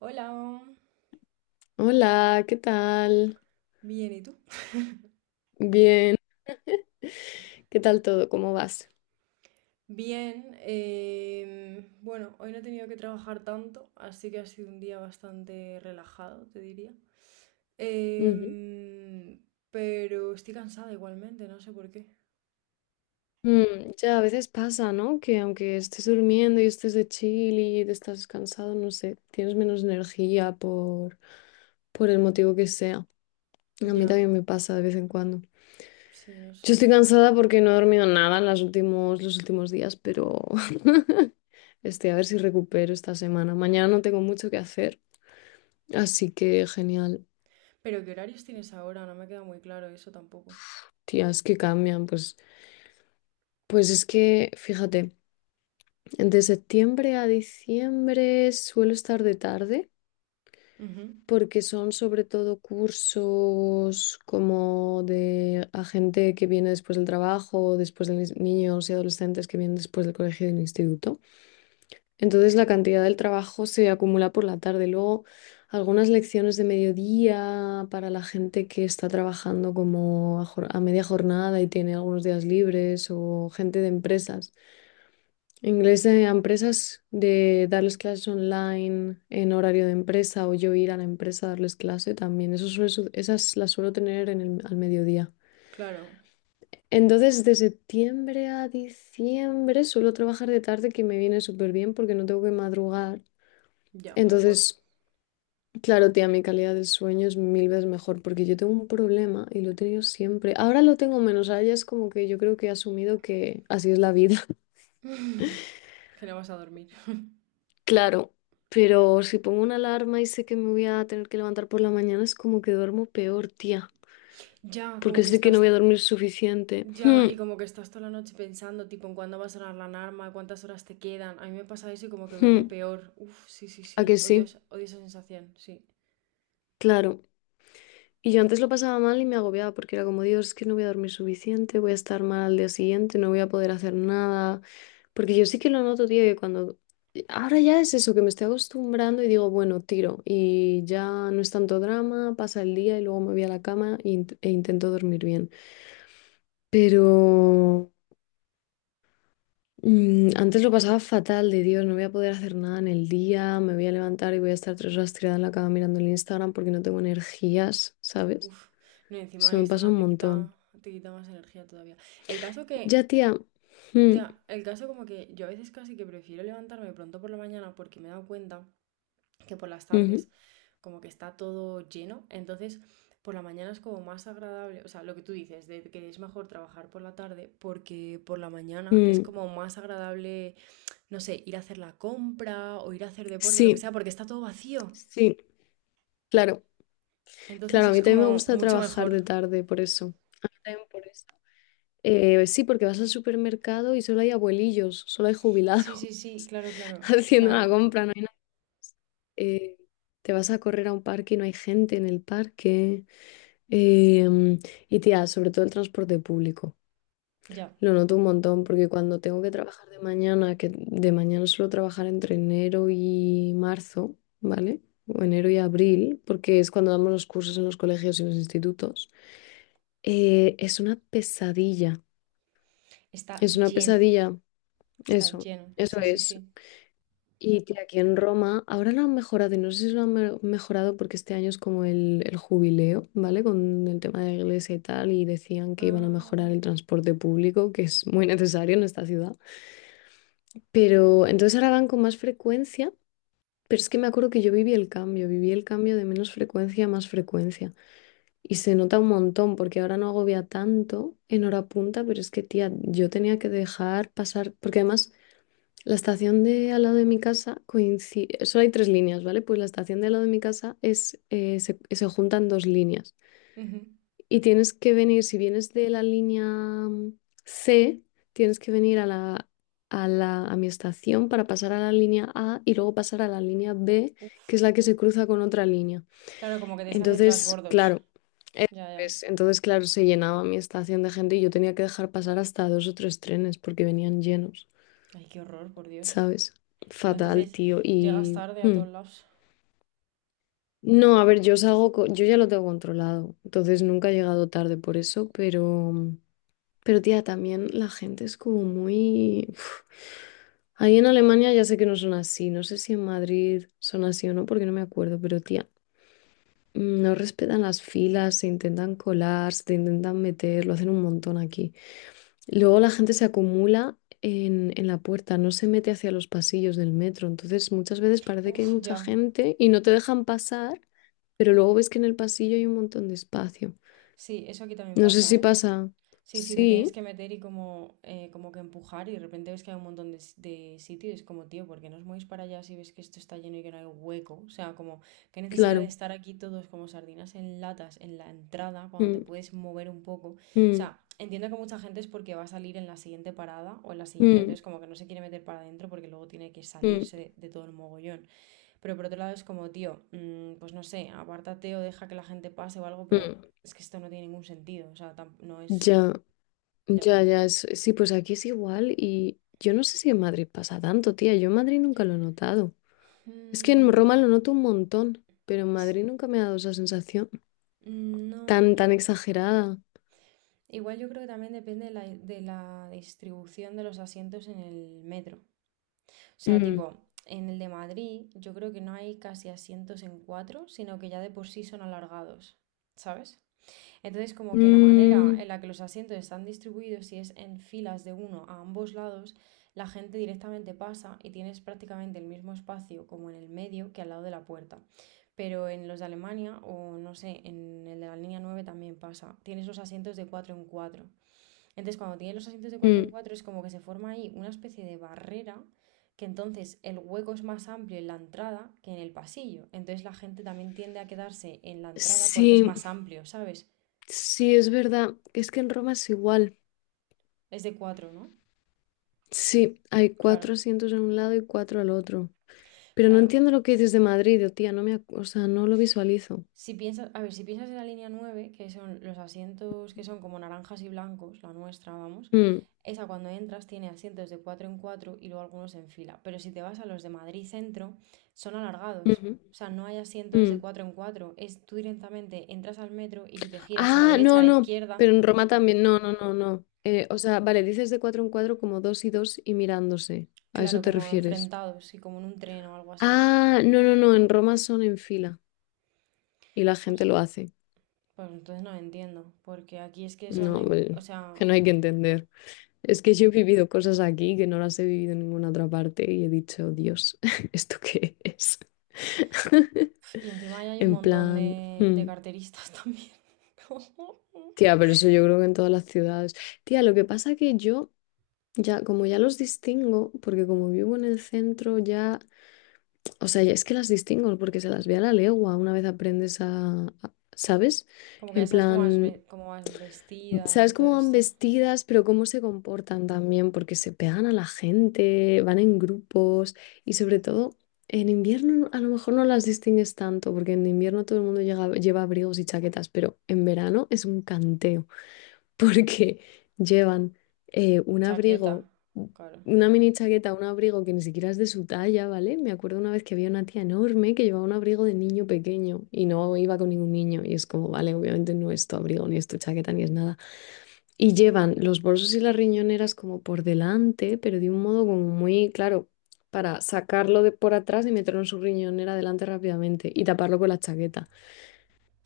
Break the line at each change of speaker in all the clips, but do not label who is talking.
Hola,
Hola, ¿qué tal?
bien, ¿y tú?
Bien, ¿qué tal todo? ¿Cómo vas?
Bien, bueno, hoy no he tenido que trabajar tanto, así que ha sido un día bastante relajado, te diría.
Ujú.
Em, pero estoy cansada igualmente, no sé por qué.
Mm, ya a veces pasa, ¿no? Que aunque estés durmiendo y estés de chill y te estás cansado, no sé, tienes menos energía por el motivo que sea. A mí
Ya,
también me pasa de vez en cuando.
sí, no
Yo
sé.
estoy cansada porque no he dormido nada en los últimos días, pero a ver si recupero esta semana. Mañana no tengo mucho que hacer, así que genial.
Pero ¿qué horarios tienes ahora? No me queda muy claro eso tampoco.
Tías que cambian, pues, pues es que, fíjate. De septiembre a diciembre suelo estar de tarde
Ujú.
porque son sobre todo cursos como de a gente que viene después del trabajo, después de mis niños y adolescentes que vienen después del colegio y del instituto. Entonces la cantidad del trabajo se acumula por la tarde. Luego algunas lecciones de mediodía para la gente que está trabajando como a, a media jornada y tiene algunos días libres o gente de empresas Inglés de empresas, de darles clases online en horario de empresa o yo ir a la empresa a darles clase también. Eso esas las suelo tener en al mediodía.
Claro,
Entonces, de septiembre a diciembre suelo trabajar de tarde, que me viene súper bien porque no tengo que madrugar.
ya, mejor.
Entonces, claro, tía, mi calidad del sueño es mil veces mejor porque yo tengo un problema y lo he tenido siempre. Ahora lo tengo menos, ahora ya es como que yo creo que he asumido que así es la vida.
Que no vas a dormir.
Claro, pero si pongo una alarma y sé que me voy a tener que levantar por la mañana, es como que duermo peor, tía,
Ya, como
porque
que
sé que no
estás.
voy a dormir suficiente.
Ya, y como que estás toda la noche pensando, tipo, en cuándo va a sonar la alarma, cuántas horas te quedan. A mí me pasa eso y como que
Hmm,
duermo peor. Uf, sí, sí,
¿A
sí.
que sí?
Odio, odio esa sensación, sí.
Claro. Y yo antes lo pasaba mal y me agobiaba porque era como, Dios, es que no voy a dormir suficiente, voy a estar mal al día siguiente, no voy a poder hacer nada. Porque yo sí que lo noto, tío, que cuando... Ahora ya es eso, que me estoy acostumbrando y digo, bueno, tiro y ya no es tanto drama, pasa el día y luego me voy a la cama e intento dormir bien. Pero antes lo pasaba fatal, de Dios, no voy a poder hacer nada en el día, me voy a levantar y voy a estar tres horas tirada en la cama mirando el Instagram porque no tengo energías, ¿sabes?
Uf. No, y encima
Eso
el
me pasa
Instagram
un montón.
te quita más energía todavía. El caso que,
Ya, tía. Mm,
ya, el caso como que yo a veces casi que prefiero levantarme pronto por la mañana porque me he dado cuenta. Que por las
ujú,
tardes como que está todo lleno. Entonces, por la mañana es como más agradable, o sea, lo que tú dices, de que es mejor trabajar por la tarde, porque por la mañana es
mm.
como más agradable, no sé, ir a hacer la compra o ir a hacer deporte, lo que
Sí,
sea, porque está todo vacío.
sí, claro.
Entonces
Claro, a
es
mí también me
como
gusta
mucho
trabajar
mejor.
de tarde, por eso. A mí también por eso. Sí, porque vas al supermercado y solo hay abuelillos, solo hay
Sí,
jubilados
sí, sí, claro, claro. O
haciendo la
sea,
compra, no hay nada. Eh, te vas a correr a un parque y no hay gente en el parque. Em, y tía, sobre todo el transporte público.
ya.
Lo noto un montón porque cuando tengo que trabajar de mañana, que de mañana suelo trabajar entre enero y marzo, ¿vale? O enero y abril, porque es cuando damos los cursos en los colegios y los institutos. Es una pesadilla.
Está
Es una
lleno,
pesadilla.
está
Eso,
lleno.
eso
Sí, sí,
es.
sí.
Y que aquí en Roma, ahora lo han mejorado y no sé si lo han mejorado porque este año es como el jubileo, ¿vale? Con el tema de la iglesia y tal, y decían que iban a
Ah,
mejorar el transporte público, que es muy necesario en esta ciudad. Pero entonces ahora van con más frecuencia, pero es que me acuerdo que yo viví el cambio de menos frecuencia a más frecuencia. Y se nota un montón porque ahora no agobia tanto en hora punta, pero es que, tía, yo tenía que dejar pasar, porque además... La estación de al lado de mi casa coincide, solo hay tres líneas, ¿vale? Pues la estación de al lado de mi casa es, se juntan dos líneas
ujú.
y tienes que venir, si vienes de la línea C, tienes que venir a a mi estación para pasar a la línea A y luego pasar a la línea B, que
Uf.
es la que se cruza con otra línea.
Claro, como que tienes que hacer
Entonces,
trasbordos.
claro, eso
Ya, ya.
es, entonces, claro, se llenaba mi estación de gente y yo tenía que dejar pasar hasta dos o tres trenes porque venían llenos.
Ay, qué horror, por Dios.
¿Sabes?
Pues
Fatal,
entonces
tío.
llegas tarde a todos lados.
No, a ver, yo salgo, yo ya lo tengo controlado, entonces nunca he llegado tarde por eso, pero tía, también la gente es como muy... uf. Ahí en Alemania ya sé que no son así, no sé si en Madrid son así o no, porque no me acuerdo, pero tía, no respetan las filas, se intentan colar, se te intentan meter, lo hacen un montón aquí. Luego la gente se acumula en la puerta, no se mete hacia los pasillos del metro. Entonces muchas veces parece que hay
Uf,
mucha
ya.
gente y no te dejan pasar, pero luego ves que en el pasillo hay un montón de espacio.
Sí, eso aquí también
No sé
pasa,
si
¿eh?
pasa.
Sí, sí, te tienes
Sí,
que meter y como, como que empujar y de repente ves que hay un montón de, de sitios. Es como, tío, ¿por qué no os movéis para allá si ves que esto está lleno y que no hay hueco? O sea, como, qué necesidad de
claro.
estar aquí todos como sardinas en latas en la entrada cuando te
Mm,
puedes mover un poco. O
mm,
sea, entiendo que mucha gente es porque va a salir en la siguiente parada o en la siguiente,
mm,
entonces como que no se quiere meter para adentro porque luego tiene que
mm,
salirse de todo el mogollón. Pero por otro lado es como, tío, mm, pues no sé, apártate o deja que la gente pase o algo, pero
mm.
es que esto no tiene ningún sentido. O sea, no es.
Ya,
Ya.
ya, ya. Sí, pues aquí es igual y yo no sé si en Madrid pasa tanto, tía. Yo en Madrid nunca lo he notado. Es que en
Mm,
Roma lo noto un montón, pero en Madrid nunca me ha dado esa sensación
no,
tan,
yo.
tan exagerada.
Igual yo creo que también depende de de la distribución de los asientos en el metro. O sea,
Mm,
tipo, en el de Madrid, yo creo que no hay casi asientos en cuatro, sino que ya de por sí son alargados. ¿Sabes? Entonces, como que la manera
mm,
en la que los asientos están distribuidos, si es en filas de uno a ambos lados, la gente directamente pasa y tienes prácticamente el mismo espacio como en el medio que al lado de la puerta. Pero en los de Alemania o no sé, en el de la línea 9 también pasa. Tienes los asientos de 4 en cuatro. Entonces, cuando tienes los asientos de cuatro en
mm.
4 es como que se forma ahí una especie de barrera que entonces el hueco es más amplio en la entrada que en el pasillo. Entonces la gente también tiende a quedarse en la entrada porque es
Sí,
más amplio, ¿sabes?
sí, es verdad. Es que en Roma es igual.
Es de 4, ¿no?
Sí, hay
Claro,
cuatro asientos en un lado y cuatro al otro. Pero no
claro.
entiendo lo que dices de Madrid, oh, tía. No me, o sea, no lo visualizo.
Si piensas, a ver, si piensas en la línea 9, que son los asientos que son como naranjas y blancos, la nuestra, vamos,
Mm,
esa cuando entras tiene asientos de 4 en 4 y luego algunos en fila. Pero si te vas a los de Madrid Centro, son alargados.
ujú,
O sea, no hay asientos de
mm.
4 en 4. Es tú directamente entras al metro y si te giras a la
Ah,
derecha, a
no,
la
no.
izquierda,
Pero en Roma también. No, no, no, no. O sea, vale, dices de cuatro en cuatro como dos y dos y mirándose. ¿A eso
claro,
te
como
refieres?
enfrentados y como en un tren o algo así.
Ah, no, no, no. En Roma son en fila y la gente
Pues,
lo hace.
pues entonces no lo entiendo. Porque aquí es que son
No,
en, o
hombre, que
sea.
no hay que entender. Es que yo he vivido cosas aquí que no las he vivido en ninguna otra parte y he dicho, Dios, ¿esto qué es?
Y encima ahí hay un
En
montón
plan,
de
hmm.
carteristas también.
Tía, pero eso yo creo que en todas las ciudades. Tía, lo que pasa que yo ya, como ya los distingo, porque como vivo en el centro ya, o sea, ya es que las distingo porque se las ve a la legua una vez aprendes ¿sabes?
Como que ya
En
sabes cómo,
plan,
cómo van vestidas y
¿sabes
todo
cómo van
esto.
vestidas, pero cómo se comportan también? Porque se pegan a la gente, van en grupos y sobre todo en invierno a lo mejor no las distingues tanto, porque en invierno todo el mundo lleva abrigos y chaquetas, pero en verano es un canteo porque llevan un
Chaqueta,
abrigo,
claro.
una mini chaqueta, un abrigo que ni siquiera es de su talla, ¿vale? Me acuerdo una vez que había una tía enorme que llevaba un abrigo de niño pequeño y no iba con ningún niño y es como, vale, obviamente no es tu abrigo, ni es tu chaqueta, ni es nada. Y llevan los bolsos y las riñoneras como por delante, pero de un modo como muy claro. Para sacarlo de por atrás y meterlo en su riñonera delante rápidamente y taparlo con la chaqueta.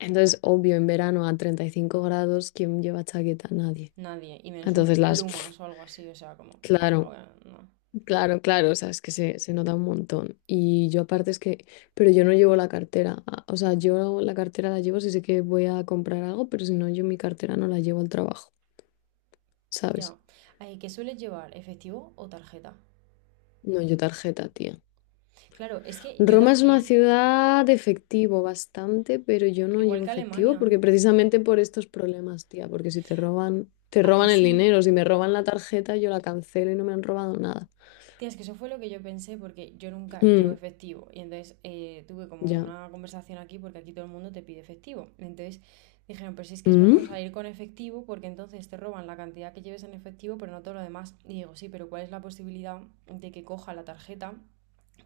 Entonces, obvio, en verano a 35 grados, ¿quién lleva chaqueta? Nadie.
Nadie, y menos
Entonces
un
las, pf,
plumas o algo así, o sea, como, mm,
claro,
no.
claro, claro, o sea, es que se nota un montón. Y yo aparte es que, pero yo no llevo la cartera, o sea, yo la cartera la llevo si sé que voy a comprar algo, pero si no, yo mi cartera no la llevo al trabajo,
Ya.
¿sabes?
Ay, ¿qué sueles llevar? ¿Efectivo o tarjeta?
No, yo tarjeta, tía.
Claro, es que yo
Roma es una
también,
ciudad de efectivo bastante, pero yo no
igual
llevo
que
efectivo
Alemania.
porque precisamente por estos problemas, tía, porque si te roban, te
¿A que
roban el
sí?
dinero, si me roban la tarjeta, yo la cancelo y no me han robado nada.
Tía, es que eso fue lo que yo pensé porque yo nunca llevo
Mm,
efectivo y entonces tuve como
ya.
una conversación aquí porque aquí todo el mundo te pide efectivo. Entonces dijeron, pero si es que es mejor
Mm.
salir con efectivo porque entonces te roban la cantidad que lleves en efectivo pero no todo lo demás. Y digo, sí, pero ¿cuál es la posibilidad de que coja la tarjeta?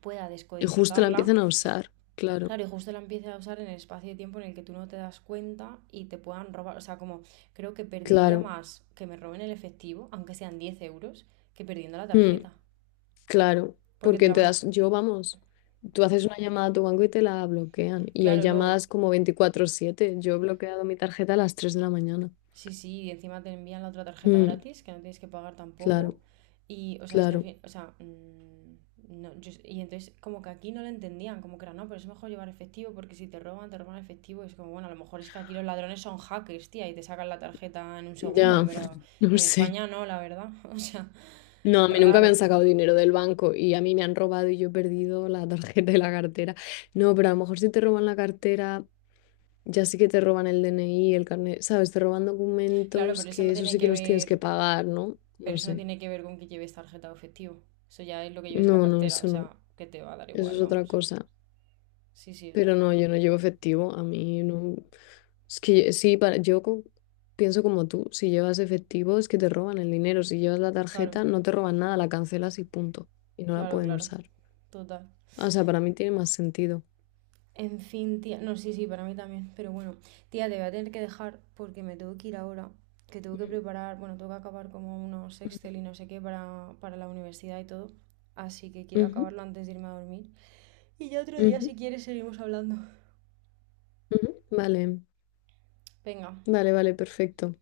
Pueda
Y justo la
descodificarla,
empiezan a usar, claro,
claro, y justo la empiece a usar en el espacio de tiempo en el que tú no te das cuenta y te puedan robar, o sea, como creo que perdería
claro,
más que me roben el efectivo, aunque sean 10 euros, que perdiendo la
mm,
tarjeta.
claro,
Porque te
porque
la
te
van a.
das, yo vamos, tú haces una llamada a tu banco y te la bloquean, y hay
Claro, luego,
llamadas como 24/7, yo he bloqueado mi tarjeta a las 3 de la mañana,
sí, sí, y encima te envían la otra tarjeta
mm,
gratis, que no tienes que pagar tampoco.
claro,
Y, o sea, es que al
claro,
fin, o sea, mm, no, y entonces como que aquí no lo entendían, como que era, no, pero es mejor llevar efectivo porque si te roban, te roban efectivo. Y es como, bueno, a lo mejor es que aquí los ladrones son hackers, tía, y te sacan la tarjeta en un segundo,
ya,
pero
no
en
sé,
España no, la verdad. O sea,
no, a mí nunca me
raro.
han sacado dinero del banco y a mí me han robado y yo he perdido la tarjeta y la cartera, no, pero a lo mejor si te roban la cartera ya sí que te roban el DNI, el carnet, ¿sabes? Te roban
Claro,
documentos
pero eso
que
no
eso
tiene
sí que
que
los tienes
ver,
que pagar, ¿no?
pero
No
eso no
sé.
tiene que ver con que lleves tarjeta o efectivo. Eso ya es lo que lleves en la
No, no,
cartera, o
eso no.
sea, que te va a dar
Eso
igual,
es otra
vamos.
cosa.
Sí, sí, o sea
Pero
que,
no, yo no llevo efectivo. A mí no. Es que sí, para... pienso como tú. Si llevas efectivo es que te roban el dinero. Si llevas la
claro.
tarjeta, no te roban nada, la cancelas y punto. Y no la
Claro,
pueden
claro,
usar.
total.
O sea, para mí tiene más sentido.
En fin, tía, no, sí, sí, para mí también, pero bueno, tía, te voy a tener que dejar porque me tengo que ir ahora, que tengo que
Mm.
preparar, bueno, tengo que acabar como unos Excel y no sé qué para la universidad y todo, así que quiero
Ujú,
acabarlo antes de irme a dormir. Y ya otro día,
ujú,
si quieres, seguimos hablando.
ujú. Vale,
Venga,
vale, vale, perfecto.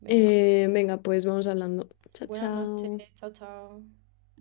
venga.
Venga, pues vamos hablando. Chao,
Buenas noches,
chao.
chao, chao.